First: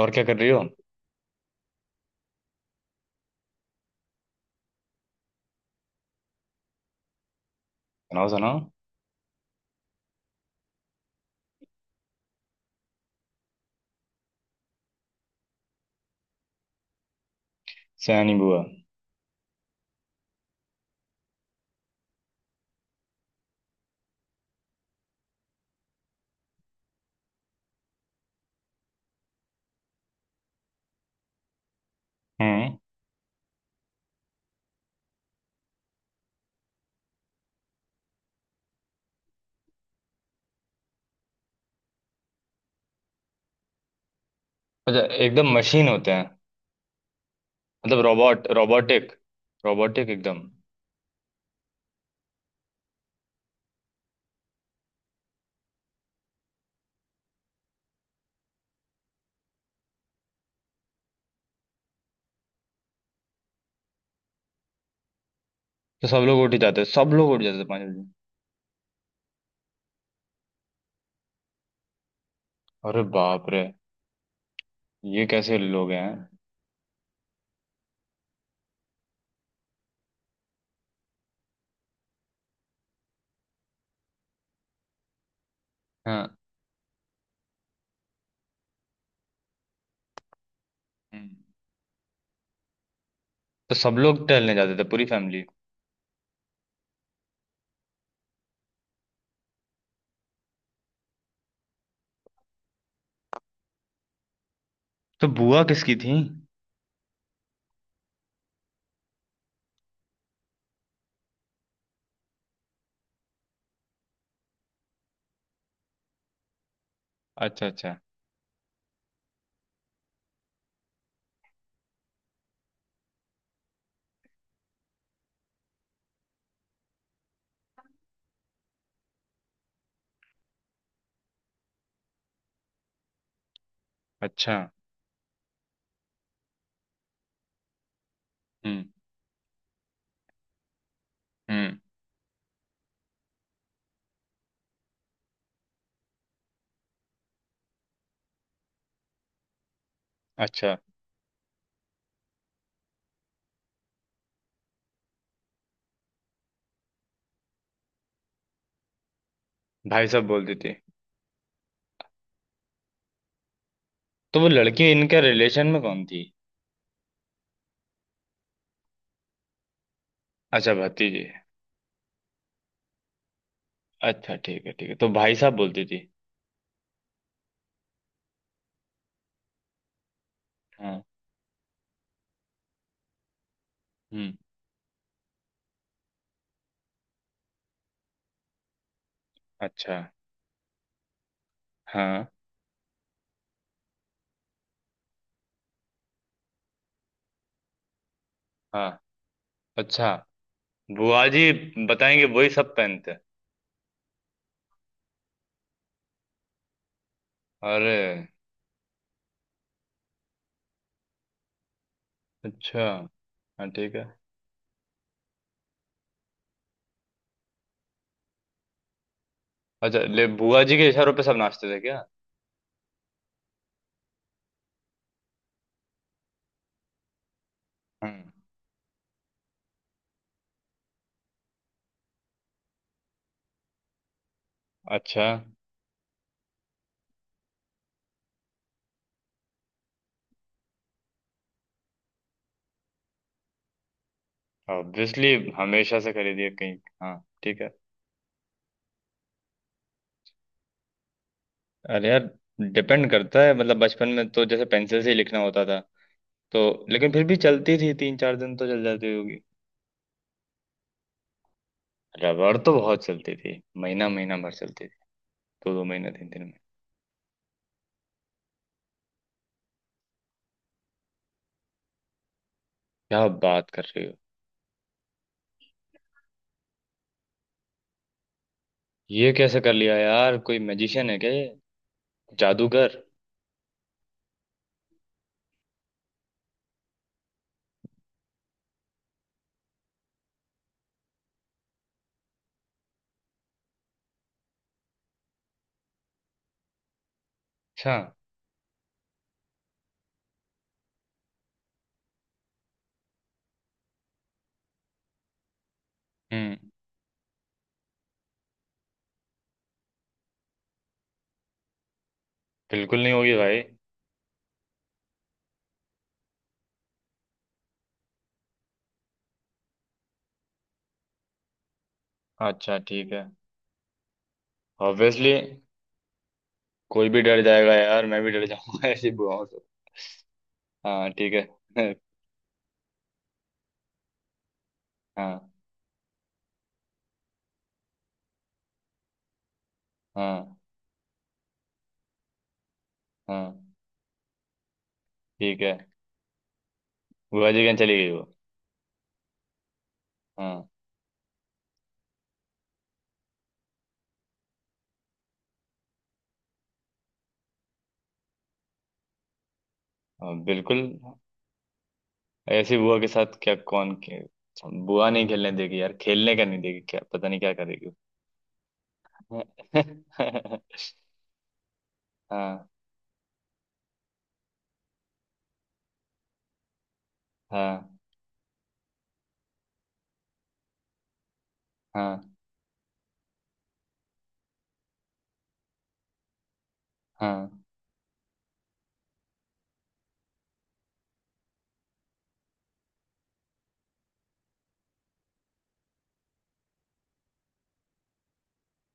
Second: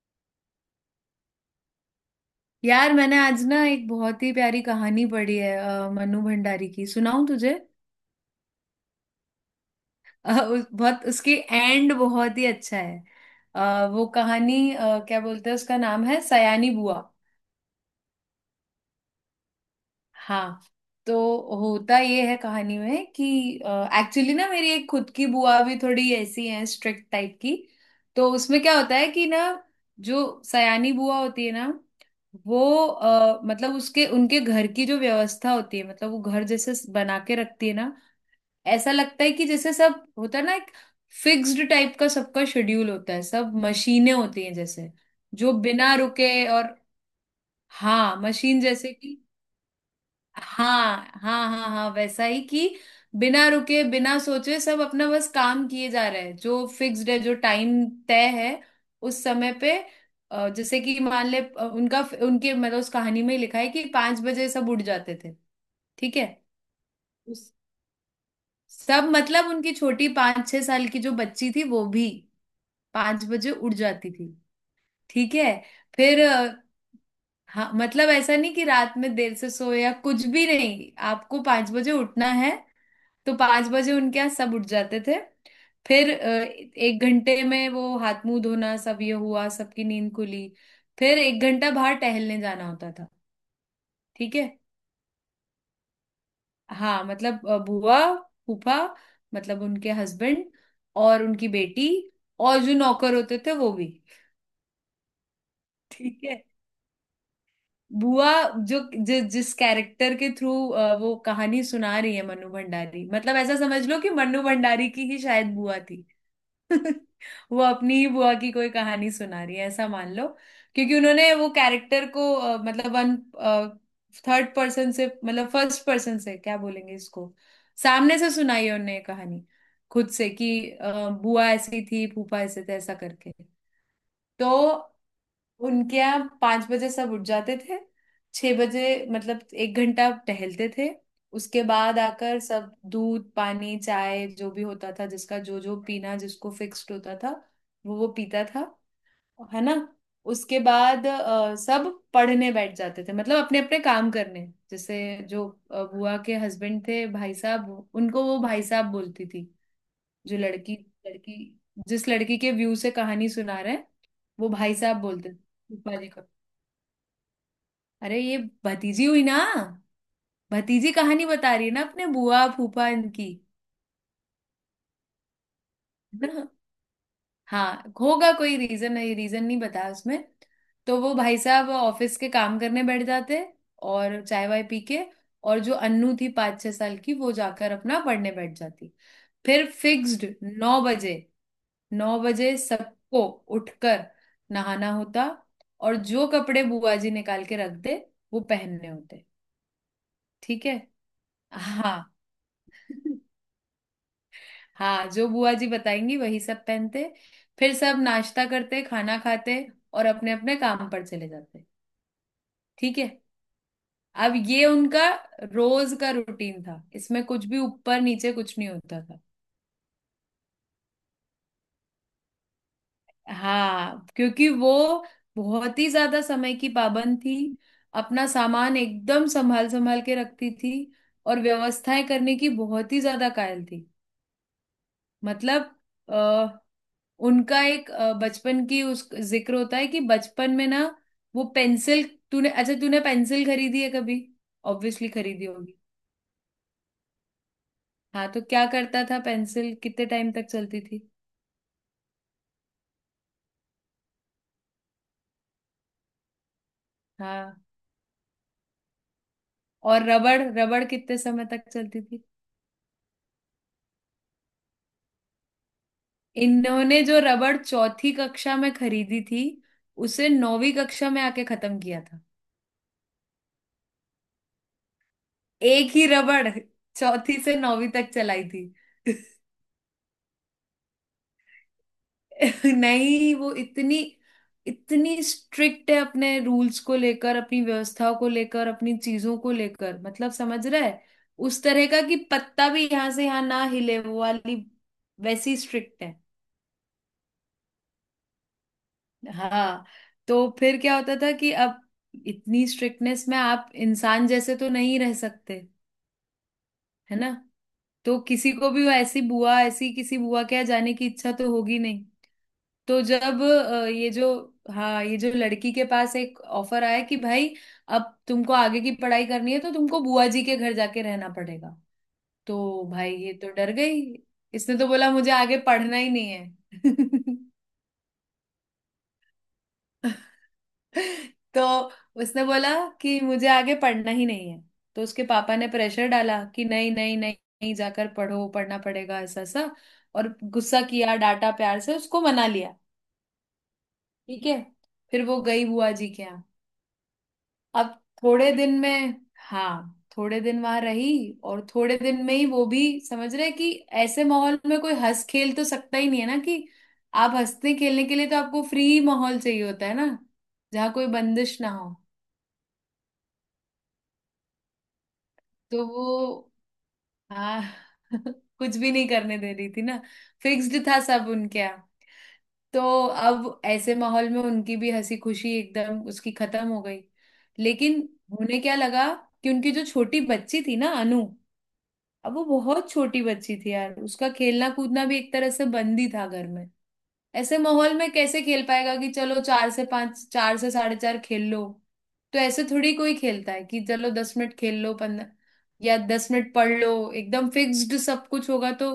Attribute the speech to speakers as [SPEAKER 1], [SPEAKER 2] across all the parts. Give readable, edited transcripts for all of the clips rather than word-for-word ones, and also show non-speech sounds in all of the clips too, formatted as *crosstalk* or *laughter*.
[SPEAKER 1] और क्या कर रही हो?
[SPEAKER 2] यार मैंने आज ना एक बहुत ही प्यारी कहानी पढ़ी है। मनु भंडारी की सुनाऊं तुझे।
[SPEAKER 1] सुनाओ, सुनाओ।
[SPEAKER 2] बहुत उसकी एंड बहुत ही अच्छा है। वो कहानी क्या बोलते हैं उसका नाम है सयानी बुआ।
[SPEAKER 1] सयानी बुआ?
[SPEAKER 2] हाँ। तो होता ये है कहानी में कि एक्चुअली ना मेरी एक खुद की बुआ भी थोड़ी ऐसी है स्ट्रिक्ट टाइप की। तो उसमें क्या होता है कि ना जो सयानी बुआ होती है ना वो
[SPEAKER 1] हम्म।
[SPEAKER 2] मतलब उसके उनके घर की जो व्यवस्था होती है मतलब वो घर जैसे बना के रखती है ना। ऐसा लगता है कि जैसे सब होता है ना एक फिक्स्ड टाइप का सबका शेड्यूल होता है सब मशीनें होती हैं जैसे।
[SPEAKER 1] अच्छा। एकदम
[SPEAKER 2] जो
[SPEAKER 1] मशीन
[SPEAKER 2] बिना
[SPEAKER 1] होते हैं।
[SPEAKER 2] रुके और
[SPEAKER 1] मतलब
[SPEAKER 2] हाँ
[SPEAKER 1] रोबोट,
[SPEAKER 2] मशीन जैसे
[SPEAKER 1] रोबोटिक।
[SPEAKER 2] कि।
[SPEAKER 1] रोबोटिक एकदम।
[SPEAKER 2] हाँ हाँ हाँ हाँ वैसा ही कि बिना रुके बिना सोचे सब अपना बस काम किए जा रहे हैं जो फिक्स्ड है जो टाइम तय है उस समय पे। जैसे कि मान ले उनका उनके मतलब उस कहानी में ही लिखा है कि 5 बजे सब उठ जाते थे।
[SPEAKER 1] तो
[SPEAKER 2] ठीक है।
[SPEAKER 1] सब लोग उठ ही जाते हैं, सब लोग उठ
[SPEAKER 2] उस
[SPEAKER 1] जाते हैं पाँच बजे।
[SPEAKER 2] सब मतलब उनकी छोटी 5-6 साल की जो बच्ची थी वो भी
[SPEAKER 1] अरे
[SPEAKER 2] पांच
[SPEAKER 1] बाप
[SPEAKER 2] बजे
[SPEAKER 1] रे।
[SPEAKER 2] उठ जाती थी।
[SPEAKER 1] ये
[SPEAKER 2] ठीक है।
[SPEAKER 1] कैसे लोग
[SPEAKER 2] फिर
[SPEAKER 1] हैं?
[SPEAKER 2] हाँ मतलब ऐसा नहीं कि रात में देर से सोए या कुछ भी नहीं आपको 5 बजे उठना है। तो 5 बजे उनके यहाँ सब उठ जाते थे। फिर
[SPEAKER 1] हाँ।
[SPEAKER 2] एक घंटे में वो हाथ मुंह धोना सब ये हुआ सबकी नींद खुली। फिर
[SPEAKER 1] हम्म।
[SPEAKER 2] एक घंटा बाहर टहलने जाना होता था।
[SPEAKER 1] तो सब लोग
[SPEAKER 2] ठीक है।
[SPEAKER 1] टहलने जाते थे पूरी फैमिली?
[SPEAKER 2] हाँ मतलब बुआ फूफा मतलब उनके हस्बैंड और उनकी बेटी और जो नौकर होते थे वो भी।
[SPEAKER 1] तो बुआ किसकी थी?
[SPEAKER 2] ठीक है। बुआ जो जिस कैरेक्टर के थ्रू वो कहानी सुना रही है मनु भंडारी मतलब ऐसा समझ लो कि मनु भंडारी की ही शायद बुआ थी। *laughs* वो
[SPEAKER 1] अच्छा, अच्छा,
[SPEAKER 2] अपनी बुआ की कोई कहानी सुना रही है ऐसा मान लो। क्योंकि उन्होंने वो कैरेक्टर को मतलब वन थर्ड पर्सन से मतलब फर्स्ट पर्सन से क्या बोलेंगे इसको। सामने से सुनाई है उन्हें कहानी खुद से कि बुआ ऐसी थी फूफा ऐसे थे ऐसा करके। तो
[SPEAKER 1] अच्छा।
[SPEAKER 2] उनके यहाँ 5 बजे सब उठ जाते थे। 6 बजे
[SPEAKER 1] हम्म।
[SPEAKER 2] मतलब एक घंटा टहलते थे। उसके
[SPEAKER 1] हम्म।
[SPEAKER 2] बाद आकर सब दूध पानी चाय जो भी होता था जिसका जो जो पीना जिसको फिक्स्ड होता था वो पीता था। है ना। उसके
[SPEAKER 1] अच्छा।
[SPEAKER 2] बाद सब पढ़ने बैठ जाते थे मतलब अपने अपने काम करने जैसे। जो बुआ के हस्बैंड थे भाई साहब उनको वो भाई साहब बोलती थी।
[SPEAKER 1] भाई साहब
[SPEAKER 2] जो
[SPEAKER 1] बोलती थी?
[SPEAKER 2] लड़की लड़की जिस लड़की के व्यू से कहानी सुना रहे हैं
[SPEAKER 1] तो वो
[SPEAKER 2] वो भाई
[SPEAKER 1] लड़की
[SPEAKER 2] साहब
[SPEAKER 1] इनके
[SPEAKER 2] बोलते थे
[SPEAKER 1] रिलेशन में
[SPEAKER 2] रूपा
[SPEAKER 1] कौन
[SPEAKER 2] जी को।
[SPEAKER 1] थी?
[SPEAKER 2] अरे ये भतीजी हुई ना।
[SPEAKER 1] अच्छा,
[SPEAKER 2] भतीजी
[SPEAKER 1] भतीजी।
[SPEAKER 2] कहानी बता रही है ना अपने बुआ फूफा इनकी।
[SPEAKER 1] अच्छा, ठीक है, ठीक है तो भाई साहब बोलती थी।
[SPEAKER 2] है ना। हाँ होगा कोई रीजन नहीं, रीजन नहीं बता उसमें। तो
[SPEAKER 1] हाँ।
[SPEAKER 2] वो भाई साहब ऑफिस के काम करने बैठ जाते और
[SPEAKER 1] हम्म।
[SPEAKER 2] चाय वाय पी के। और जो अन्नू थी 5-6 साल की वो जाकर अपना पढ़ने बैठ जाती। फिर
[SPEAKER 1] अच्छा।
[SPEAKER 2] फिक्स्ड 9 बजे। नौ
[SPEAKER 1] हाँ।
[SPEAKER 2] बजे सबको उठकर नहाना होता। और जो कपड़े बुआ जी निकाल के रख दे वो पहनने
[SPEAKER 1] हाँ।
[SPEAKER 2] होते।
[SPEAKER 1] अच्छा।
[SPEAKER 2] ठीक है।
[SPEAKER 1] बुआ जी।
[SPEAKER 2] हाँ।
[SPEAKER 1] बताएंगे वही सब पहनते हैं।
[SPEAKER 2] *laughs* हाँ जो बुआ जी बताएंगी वही सब पहनते। फिर
[SPEAKER 1] अरे।
[SPEAKER 2] सब नाश्ता करते खाना खाते और अपने अपने काम पर चले जाते।
[SPEAKER 1] अच्छा।
[SPEAKER 2] ठीक है।
[SPEAKER 1] हाँ, ठीक है।
[SPEAKER 2] अब ये उनका रोज का रूटीन था इसमें कुछ भी ऊपर नीचे कुछ नहीं होता था।
[SPEAKER 1] अच्छा ले, बुआ जी के इशारों पे सब नाचते थे क्या?
[SPEAKER 2] हाँ क्योंकि वो बहुत ही ज्यादा समय की पाबंद थी।
[SPEAKER 1] हम्म।
[SPEAKER 2] अपना सामान एकदम संभाल संभाल के रखती थी। और व्यवस्थाएं करने की बहुत ही ज्यादा कायल थी।
[SPEAKER 1] अच्छा।
[SPEAKER 2] मतलब उनका एक बचपन की उस जिक्र होता है कि बचपन में ना वो पेंसिल तूने अच्छा तूने पेंसिल खरीदी है कभी। ऑब्वियसली
[SPEAKER 1] ऑब्वियसली,
[SPEAKER 2] खरीदी होगी।
[SPEAKER 1] हमेशा से खरीदिए कहीं। हाँ। ठीक है।
[SPEAKER 2] हाँ तो क्या करता था पेंसिल कितने टाइम तक चलती थी।
[SPEAKER 1] अरे यार। डिपेंड करता है, मतलब बचपन में तो जैसे पेंसिल से ही लिखना होता था। तो। लेकिन फिर भी
[SPEAKER 2] हाँ
[SPEAKER 1] चलती थी, तीन चार दिन तो चल जाती होगी।
[SPEAKER 2] और रबड़ रबड़ कितने समय तक चलती थी।
[SPEAKER 1] रबड़ तो बहुत चलती थी, महीना महीना भर चलती थी। दो दो महीना, तीन तीन महीना।
[SPEAKER 2] इन्होंने जो रबड़ चौथी कक्षा में खरीदी थी उसे नौवीं कक्षा में आके खत्म किया था।
[SPEAKER 1] क्या बात कर रही हो?
[SPEAKER 2] एक ही रबड़ चौथी से नौवीं तक चलाई थी।
[SPEAKER 1] ये
[SPEAKER 2] *laughs*
[SPEAKER 1] कैसे कर लिया यार? कोई मैजिशियन है क्या ये?
[SPEAKER 2] *laughs*
[SPEAKER 1] जादूगर।
[SPEAKER 2] नहीं वो इतनी इतनी स्ट्रिक्ट है अपने रूल्स को लेकर अपनी व्यवस्था को लेकर अपनी चीजों को लेकर मतलब समझ रहा है। उस तरह का कि पत्ता भी यहाँ से यहाँ ना हिले वो वाली वैसी स्ट्रिक्ट है।
[SPEAKER 1] अच्छा।
[SPEAKER 2] हाँ। तो फिर क्या होता था कि अब इतनी स्ट्रिक्टनेस में आप इंसान जैसे तो नहीं रह सकते।
[SPEAKER 1] हम्म।
[SPEAKER 2] है ना। तो किसी को भी वो ऐसी बुआ ऐसी किसी बुआ के यहाँ जाने की इच्छा तो होगी नहीं। तो
[SPEAKER 1] बिल्कुल नहीं होगी
[SPEAKER 2] जब
[SPEAKER 1] भाई।
[SPEAKER 2] अ, ये जो हाँ, ये जो लड़की के पास एक ऑफर आया कि भाई अब तुमको आगे की पढ़ाई करनी है तो तुमको बुआ जी के घर जाके रहना पड़ेगा।
[SPEAKER 1] अच्छा,
[SPEAKER 2] तो
[SPEAKER 1] ठीक
[SPEAKER 2] भाई
[SPEAKER 1] है।
[SPEAKER 2] ये तो डर गई। इसने तो बोला मुझे
[SPEAKER 1] ऑब्वियसली।
[SPEAKER 2] आगे पढ़ना ही नहीं है।
[SPEAKER 1] कोई भी डर
[SPEAKER 2] *laughs*
[SPEAKER 1] जाएगा यार, मैं भी डर जाऊंगा *laughs* ऐसी बुआओं से।
[SPEAKER 2] *laughs*
[SPEAKER 1] हाँ, ठीक है।
[SPEAKER 2] तो उसने बोला कि मुझे आगे पढ़ना ही नहीं है। तो
[SPEAKER 1] *laughs*
[SPEAKER 2] उसके
[SPEAKER 1] हाँ,
[SPEAKER 2] पापा ने प्रेशर डाला कि नहीं नहीं नहीं नहीं जाकर पढ़ो पढ़ना पड़ेगा ऐसा सा। और
[SPEAKER 1] हाँ,
[SPEAKER 2] गुस्सा किया डांटा प्यार से उसको मना लिया।
[SPEAKER 1] हाँ।
[SPEAKER 2] ठीक है। फिर वो
[SPEAKER 1] ठीक
[SPEAKER 2] गई
[SPEAKER 1] है।
[SPEAKER 2] बुआ जी के यहाँ।
[SPEAKER 1] बुआ जी कहाँ चली
[SPEAKER 2] अब
[SPEAKER 1] गई वो?
[SPEAKER 2] थोड़े दिन में हाँ थोड़े दिन
[SPEAKER 1] हाँ।
[SPEAKER 2] वहां रही। और थोड़े दिन में ही वो भी समझ रहे कि ऐसे माहौल में कोई हंस खेल तो सकता ही नहीं है ना कि आप हंसने खेलने के लिए तो आपको फ्री माहौल चाहिए होता है ना।
[SPEAKER 1] हाँ, बिल्कुल।
[SPEAKER 2] जहाँ कोई बंदिश ना हो।
[SPEAKER 1] ऐसी बुआ के साथ क्या कौन के। बुआ नहीं खेलने देगी
[SPEAKER 2] तो
[SPEAKER 1] यार,
[SPEAKER 2] वो
[SPEAKER 1] खेलने का नहीं देगी, क्या पता नहीं क्या
[SPEAKER 2] आ,
[SPEAKER 1] करेगी।
[SPEAKER 2] *laughs* कुछ भी नहीं करने दे रही थी ना।
[SPEAKER 1] *laughs*
[SPEAKER 2] फिक्स्ड था सब उनके यहाँ।
[SPEAKER 1] हाँ,
[SPEAKER 2] तो अब ऐसे माहौल में उनकी भी हंसी खुशी एकदम उसकी खत्म हो गई।
[SPEAKER 1] हाँ,
[SPEAKER 2] लेकिन उन्हें क्या लगा कि उनकी जो छोटी बच्ची थी ना अनु
[SPEAKER 1] हाँ,
[SPEAKER 2] अब वो बहुत छोटी बच्ची थी यार उसका खेलना कूदना भी एक तरह से बंद ही था घर में। ऐसे
[SPEAKER 1] हाँ।
[SPEAKER 2] माहौल में कैसे खेल पाएगा कि चलो चार से पांच चार से साढ़े चार खेल लो। तो ऐसे थोड़ी कोई खेलता है कि चलो 10 मिनट खेल लो 15। या 10 मिनट पढ़ लो एकदम फिक्स्ड सब कुछ होगा तो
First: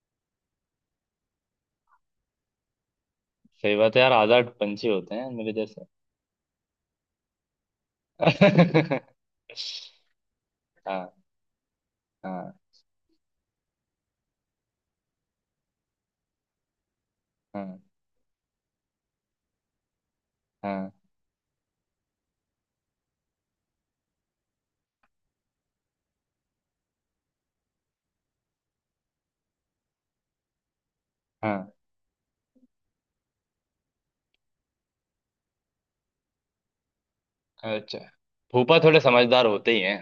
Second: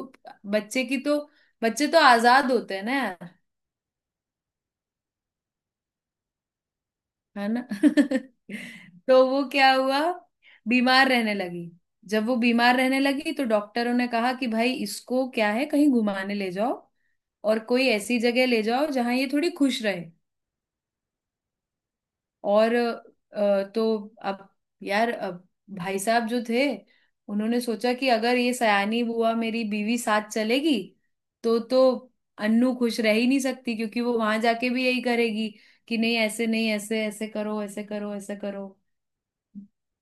[SPEAKER 2] बच्चे की तो बच्चे तो आजाद होते हैं ना यार।
[SPEAKER 1] सही बात है यार, आजाद पंछी होते हैं मेरे जैसे।
[SPEAKER 2] है ना। *laughs*
[SPEAKER 1] *laughs*
[SPEAKER 2] तो वो क्या हुआ बीमार
[SPEAKER 1] हाँ,
[SPEAKER 2] रहने लगी। जब वो
[SPEAKER 1] हाँ,
[SPEAKER 2] बीमार रहने लगी तो डॉक्टरों ने कहा कि भाई इसको क्या है कहीं घुमाने ले जाओ। और
[SPEAKER 1] हाँ,
[SPEAKER 2] कोई ऐसी जगह ले जाओ जहां ये थोड़ी खुश रहे।
[SPEAKER 1] हाँ।
[SPEAKER 2] और तो अब यार अब भाई साहब जो थे उन्होंने सोचा कि अगर ये सयानी बुआ मेरी बीवी साथ चलेगी तो
[SPEAKER 1] हाँ।
[SPEAKER 2] तो अन्नू खुश रह ही नहीं सकती क्योंकि वो वहां जाके भी यही करेगी कि नहीं ऐसे नहीं ऐसे ऐसे करो ऐसे
[SPEAKER 1] अच्छा।
[SPEAKER 2] करो ऐसे करो।
[SPEAKER 1] फूफा थोड़े समझदार होते ही हैं।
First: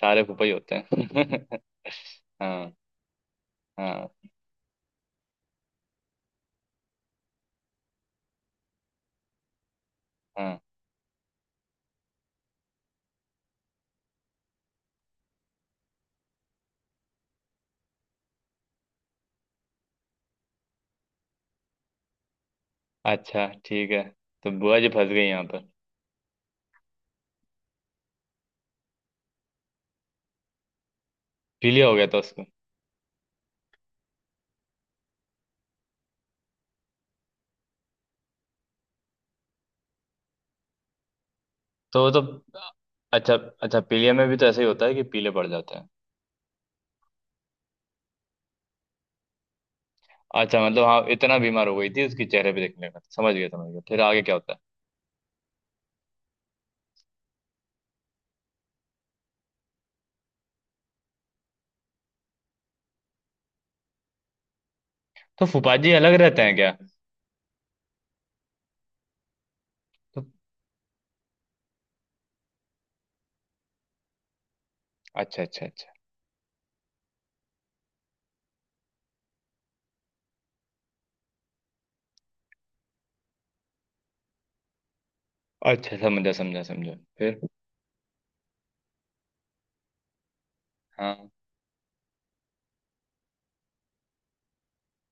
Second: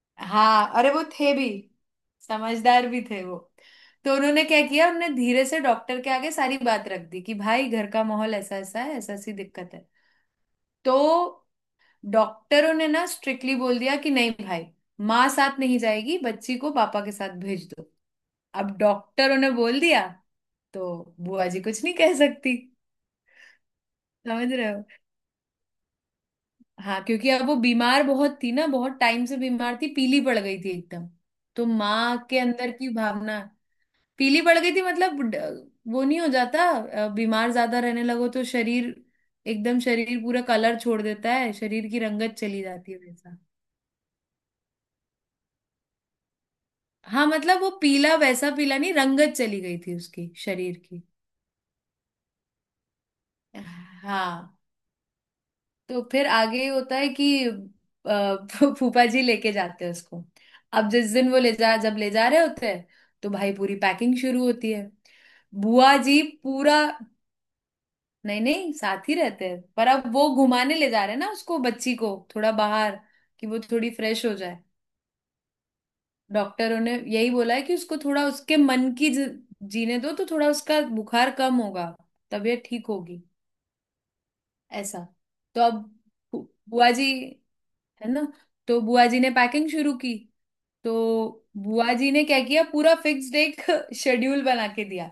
[SPEAKER 1] सारे फूफा ही
[SPEAKER 2] हाँ
[SPEAKER 1] होते
[SPEAKER 2] अरे वो थे
[SPEAKER 1] हैं।
[SPEAKER 2] भी
[SPEAKER 1] *laughs* हाँ,
[SPEAKER 2] समझदार भी थे वो।
[SPEAKER 1] हाँ।
[SPEAKER 2] तो उन्होंने क्या किया उन्होंने धीरे से डॉक्टर के आगे सारी बात रख दी कि भाई घर का माहौल ऐसा ऐसा है ऐसा ऐसी दिक्कत है।
[SPEAKER 1] हाँ।
[SPEAKER 2] तो डॉक्टरों ने ना स्ट्रिक्टली बोल दिया कि नहीं भाई माँ साथ नहीं जाएगी बच्ची को पापा के साथ भेज दो। अब डॉक्टरों ने बोल दिया तो बुआ जी कुछ नहीं कह सकती।
[SPEAKER 1] अच्छा, ठीक है तो
[SPEAKER 2] समझ रहे
[SPEAKER 1] बुआ
[SPEAKER 2] हो।
[SPEAKER 1] जी फंस गई यहाँ पर?
[SPEAKER 2] हाँ क्योंकि अब वो बीमार बहुत थी ना बहुत टाइम से बीमार थी पीली पड़ गई थी एकदम। तो
[SPEAKER 1] पीलिया हो गया था
[SPEAKER 2] माँ के
[SPEAKER 1] उसको?
[SPEAKER 2] अंदर की भावना पीली पड़ गई थी मतलब वो नहीं हो जाता बीमार ज्यादा रहने लगो तो शरीर एकदम शरीर पूरा कलर छोड़ देता है शरीर की
[SPEAKER 1] तो वो तो।
[SPEAKER 2] रंगत चली जाती है।
[SPEAKER 1] अच्छा। अच्छा, पीलिया में भी तो ऐसे ही होता है कि पीले पड़ जाते हैं।
[SPEAKER 2] हाँ मतलब वो पीला वैसा पीला नहीं रंगत चली गई थी उसकी
[SPEAKER 1] अच्छा,
[SPEAKER 2] शरीर
[SPEAKER 1] मतलब हाँ,
[SPEAKER 2] की।
[SPEAKER 1] इतना बीमार हो गई थी उसके चेहरे पे देखने का, समझ गया, समझ गया, फिर आगे क्या होता है?
[SPEAKER 2] हाँ तो फिर आगे होता है कि फूफा जी लेके जाते हैं उसको। अब जिस दिन वो ले जा जब ले जा रहे होते हैं तो भाई पूरी पैकिंग शुरू होती है।
[SPEAKER 1] तो फूफा जी
[SPEAKER 2] बुआ
[SPEAKER 1] अलग
[SPEAKER 2] जी
[SPEAKER 1] रहते हैं क्या?
[SPEAKER 2] पूरा नहीं नहीं साथ ही रहते हैं पर अब
[SPEAKER 1] तो।
[SPEAKER 2] वो घुमाने ले जा रहे हैं ना उसको बच्ची को थोड़ा बाहर कि वो थोड़ी फ्रेश हो जाए।
[SPEAKER 1] अच्छा, अच्छा, अच्छा।
[SPEAKER 2] डॉक्टरों ने यही बोला है कि उसको थोड़ा उसके मन की जीने दो तो थोड़ा उसका बुखार कम होगा तबीयत ठीक होगी ऐसा। तो अब
[SPEAKER 1] अच्छा, समझा, समझा,
[SPEAKER 2] बुआ
[SPEAKER 1] समझा।
[SPEAKER 2] जी
[SPEAKER 1] फिर।
[SPEAKER 2] है ना तो बुआ जी ने पैकिंग शुरू की। तो
[SPEAKER 1] हाँ।
[SPEAKER 2] बुआ जी ने क्या किया पूरा फिक्स्ड एक *laughs* शेड्यूल बना के दिया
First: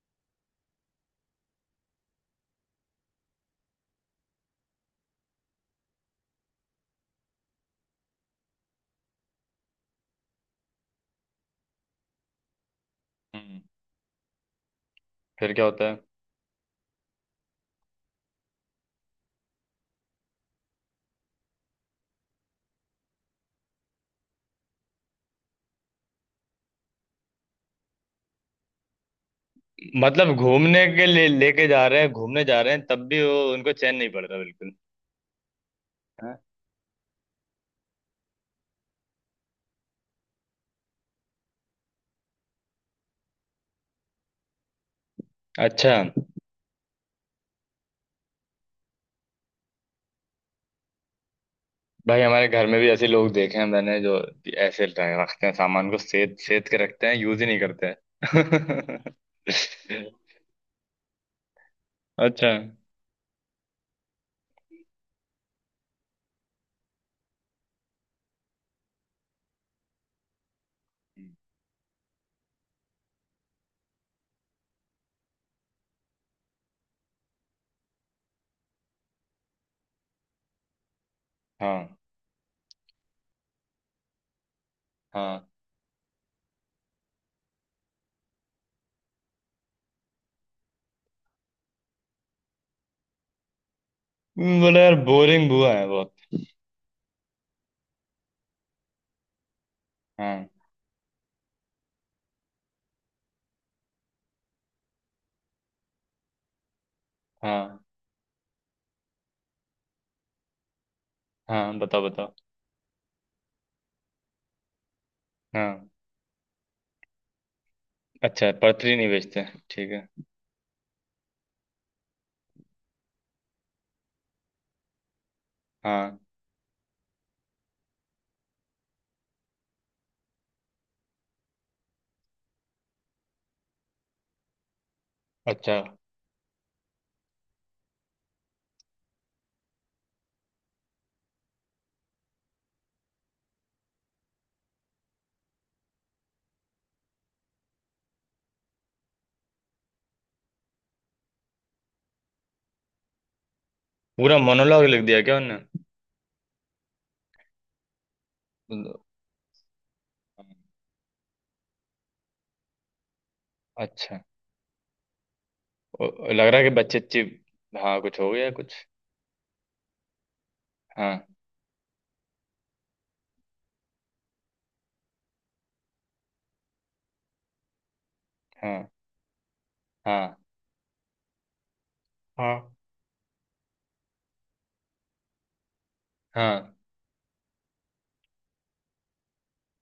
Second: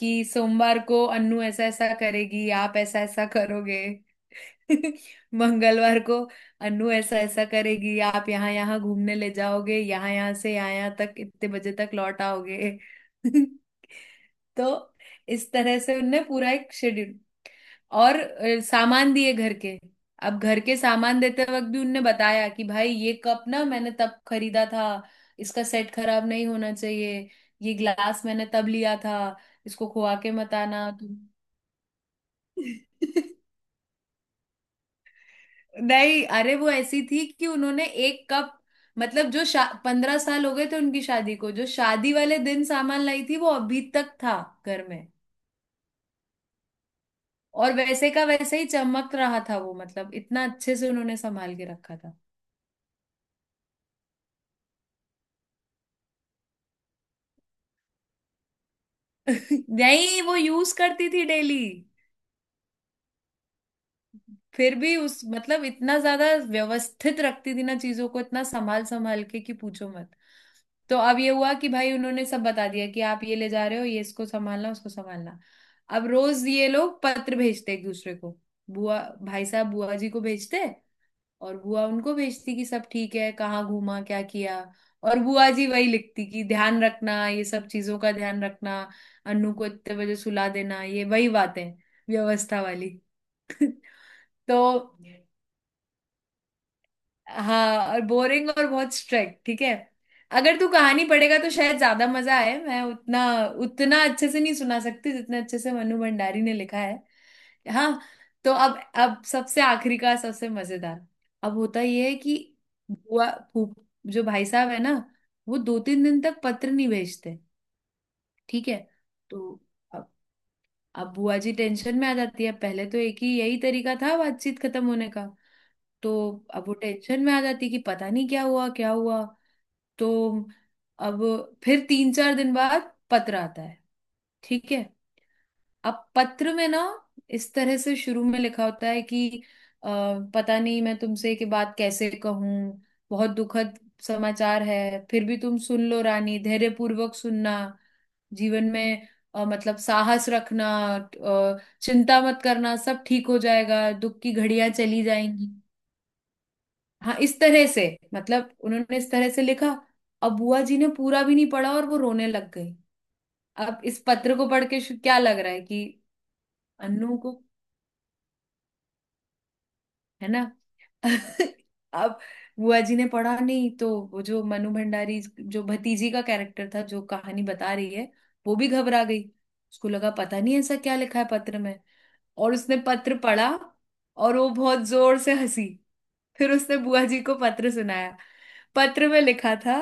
[SPEAKER 2] कि सोमवार को अन्नू ऐसा ऐसा करेगी आप ऐसा ऐसा करोगे। *laughs* मंगलवार को अन्नू ऐसा ऐसा करेगी आप यहाँ यहाँ घूमने ले जाओगे यहाँ यहाँ से यहाँ यहाँ तक इतने बजे तक लौट आओगे। *laughs*
[SPEAKER 1] हम्म।
[SPEAKER 2] तो इस
[SPEAKER 1] फिर क्या
[SPEAKER 2] तरह
[SPEAKER 1] होता है?
[SPEAKER 2] से उनने पूरा एक शेड्यूल और सामान दिए घर के। अब घर के सामान देते वक्त भी उनने बताया कि भाई ये कप ना मैंने तब खरीदा था इसका सेट खराब नहीं होना चाहिए। ये ग्लास मैंने तब लिया था इसको खोआ के
[SPEAKER 1] मतलब
[SPEAKER 2] मत
[SPEAKER 1] घूमने
[SPEAKER 2] आना
[SPEAKER 1] के
[SPEAKER 2] तुम।
[SPEAKER 1] लिए लेके जा रहे हैं, घूमने जा रहे हैं तब भी
[SPEAKER 2] *laughs*
[SPEAKER 1] वो उनको चैन नहीं पड़ रहा बिल्कुल।
[SPEAKER 2] नहीं
[SPEAKER 1] हैं?
[SPEAKER 2] अरे वो ऐसी थी कि उन्होंने एक कप मतलब जो 15 साल हो गए थे उनकी शादी को जो शादी वाले दिन सामान लाई थी वो अभी तक था घर में।
[SPEAKER 1] अच्छा।
[SPEAKER 2] और वैसे का वैसे ही चमक रहा था वो मतलब इतना अच्छे से उन्होंने संभाल के रखा था।
[SPEAKER 1] भाई हमारे घर में भी ऐसे लोग देखे हैं मैंने जो ऐसे रखते हैं, सामान को सेद सेद के रखते हैं, यूज ही नहीं करते हैं।
[SPEAKER 2] *laughs* नहीं
[SPEAKER 1] *laughs*
[SPEAKER 2] वो यूज करती थी डेली।
[SPEAKER 1] अच्छा, हम्म।
[SPEAKER 2] फिर भी उस मतलब इतना ज्यादा व्यवस्थित रखती थी ना चीजों को इतना संभाल संभाल के कि पूछो मत। तो अब ये हुआ कि भाई उन्होंने सब बता दिया कि आप ये ले जा रहे हो ये इसको संभालना उसको संभालना। अब रोज ये लोग पत्र भेजते एक दूसरे को। बुआ भाई साहब बुआ जी को भेजते और बुआ
[SPEAKER 1] हाँ।
[SPEAKER 2] उनको भेजती कि सब ठीक है कहाँ घूमा क्या किया। और
[SPEAKER 1] हाँ।
[SPEAKER 2] बुआ जी वही लिखती कि ध्यान रखना ये सब चीजों का ध्यान रखना अन्नू को इतने बजे सुला देना ये वही बातें व्यवस्था वाली। *laughs* तो
[SPEAKER 1] बोला यार, बोरिंग बुआ है बहुत।
[SPEAKER 2] हाँ और बोरिंग और बहुत स्ट्रिक्ट ठीक है।
[SPEAKER 1] हाँ।
[SPEAKER 2] अगर तू कहानी पढ़ेगा तो शायद ज्यादा मजा आए मैं उतना उतना अच्छे से नहीं सुना सकती जितना अच्छे से मनु भंडारी ने लिखा है।
[SPEAKER 1] हाँ,
[SPEAKER 2] हाँ। तो अब सबसे आखिरी का सबसे मजेदार अब
[SPEAKER 1] हाँ
[SPEAKER 2] होता
[SPEAKER 1] बताओ,
[SPEAKER 2] ये है
[SPEAKER 1] बताओ।
[SPEAKER 2] कि बुआ फूफ जो भाई साहब है ना वो दो
[SPEAKER 1] हाँ।
[SPEAKER 2] तीन दिन तक पत्र नहीं भेजते।
[SPEAKER 1] अच्छा,
[SPEAKER 2] ठीक है।
[SPEAKER 1] पथरी नहीं
[SPEAKER 2] तो
[SPEAKER 1] बेचते। ठीक है।
[SPEAKER 2] अब अब बुआ जी टेंशन में आ जाती है पहले तो एक ही यही तरीका था बातचीत खत्म होने का। तो
[SPEAKER 1] हाँ।
[SPEAKER 2] अब वो टेंशन में आ जाती कि पता नहीं क्या हुआ क्या हुआ। तो अब फिर 3-4 दिन बाद पत्र आता है। ठीक है।
[SPEAKER 1] अच्छा।
[SPEAKER 2] अब पत्र में ना इस तरह से शुरू में लिखा होता है कि अ, पता नहीं मैं तुमसे ये बात कैसे कहूं। बहुत दुखद समाचार है फिर भी तुम सुन लो रानी धैर्यपूर्वक सुनना जीवन में मतलब साहस रखना चिंता मत करना सब ठीक हो जाएगा दुख की
[SPEAKER 1] पूरा
[SPEAKER 2] घड़ियां
[SPEAKER 1] मोनोलॉग लिख
[SPEAKER 2] चली
[SPEAKER 1] दिया क्या
[SPEAKER 2] जाएंगी।
[SPEAKER 1] उनने?
[SPEAKER 2] हाँ इस तरह से मतलब उन्होंने
[SPEAKER 1] ल-
[SPEAKER 2] इस तरह से लिखा। अब बुआ जी ने पूरा भी नहीं पढ़ा और वो रोने लग गई। अब इस
[SPEAKER 1] अच्छा।
[SPEAKER 2] पत्र को पढ़ के क्या लग रहा है कि
[SPEAKER 1] ओ, लग रहा है कि बच्चे
[SPEAKER 2] अन्नू को
[SPEAKER 1] चिप। हाँ, कुछ हो गया कुछ?
[SPEAKER 2] है ना।
[SPEAKER 1] हाँ।
[SPEAKER 2] *laughs* अब बुआ जी ने पढ़ा नहीं तो वो जो मनु भंडारी जो भतीजी का कैरेक्टर था जो कहानी बता रही है वो भी
[SPEAKER 1] हाँ।
[SPEAKER 2] घबरा गई। उसको लगा
[SPEAKER 1] हाँ,
[SPEAKER 2] पता नहीं ऐसा क्या लिखा है पत्र में। और
[SPEAKER 1] हाँ,
[SPEAKER 2] उसने पत्र पढ़ा और वो बहुत जोर से हंसी। फिर
[SPEAKER 1] हाँ।
[SPEAKER 2] उसने बुआ जी को पत्र सुनाया। पत्र में लिखा था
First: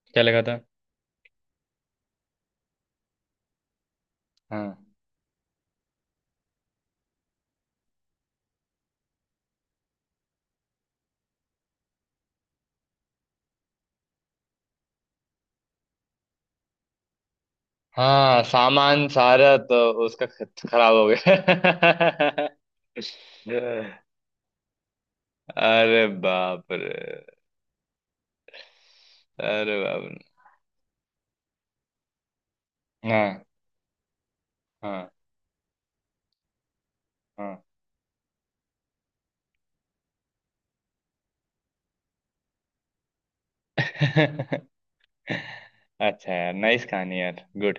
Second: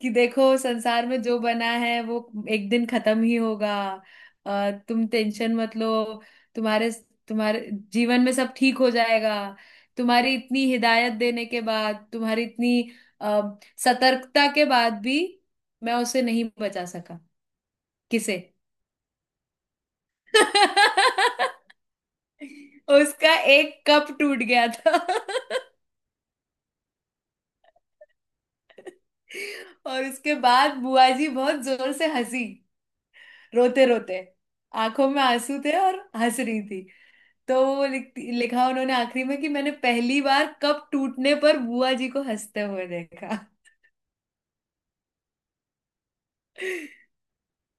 [SPEAKER 2] कि
[SPEAKER 1] क्या लगा
[SPEAKER 2] देखो
[SPEAKER 1] था?
[SPEAKER 2] संसार में जो बना है वो एक दिन खत्म ही होगा
[SPEAKER 1] हाँ।
[SPEAKER 2] तुम टेंशन मत लो। तुम्हारे तुम्हारे जीवन में सब ठीक हो जाएगा। तुम्हारी इतनी हिदायत देने के बाद तुम्हारी इतनी अ, सतर्कता के बाद भी मैं उसे नहीं बचा सका। किसे।
[SPEAKER 1] हाँ, सामान सारा तो। उसका खराब हो
[SPEAKER 2] *laughs*
[SPEAKER 1] गया।
[SPEAKER 2] उसका एक कप टूट गया था।
[SPEAKER 1] *laughs*
[SPEAKER 2] *laughs*
[SPEAKER 1] अरे बाप रे, अरे
[SPEAKER 2] और
[SPEAKER 1] बाप
[SPEAKER 2] उसके बाद बुआ जी बहुत जोर से हंसी
[SPEAKER 1] रे, हाँ,
[SPEAKER 2] रोते रोते आंखों
[SPEAKER 1] हाँ,
[SPEAKER 2] में आंसू थे और हंस रही थी।
[SPEAKER 1] हाँ।
[SPEAKER 2] तो वो लिखती लिखा उन्होंने आखिरी में कि मैंने पहली बार कप टूटने पर बुआ जी को हंसते हुए देखा।
[SPEAKER 1] *laughs* अच्छा यार, नाइस कहानी यार, गुड।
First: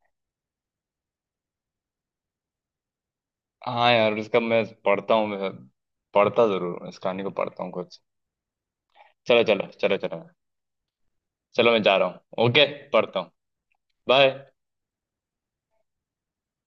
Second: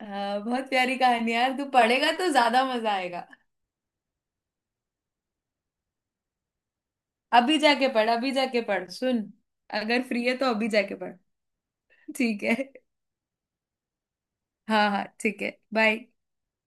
[SPEAKER 2] बहुत प्यारी कहानी यार तू पढ़ेगा तो ज्यादा मजा आएगा।
[SPEAKER 1] हाँ यार, उसका मैं पढ़ता हूँ मैं। पढ़ता जरूर हूँ, इस कहानी को पढ़ता हूँ कुछ।
[SPEAKER 2] अभी जाके पढ़ सुन।
[SPEAKER 1] चलो, चलो, चलो,
[SPEAKER 2] अगर
[SPEAKER 1] चलो।
[SPEAKER 2] फ्री है तो अभी जाके पढ़।
[SPEAKER 1] चलो, मैं जा रहा
[SPEAKER 2] ठीक
[SPEAKER 1] हूँ,
[SPEAKER 2] है।
[SPEAKER 1] ओके। पढ़ता हूँ। बाय।
[SPEAKER 2] हाँ हाँ ठीक है। बाय।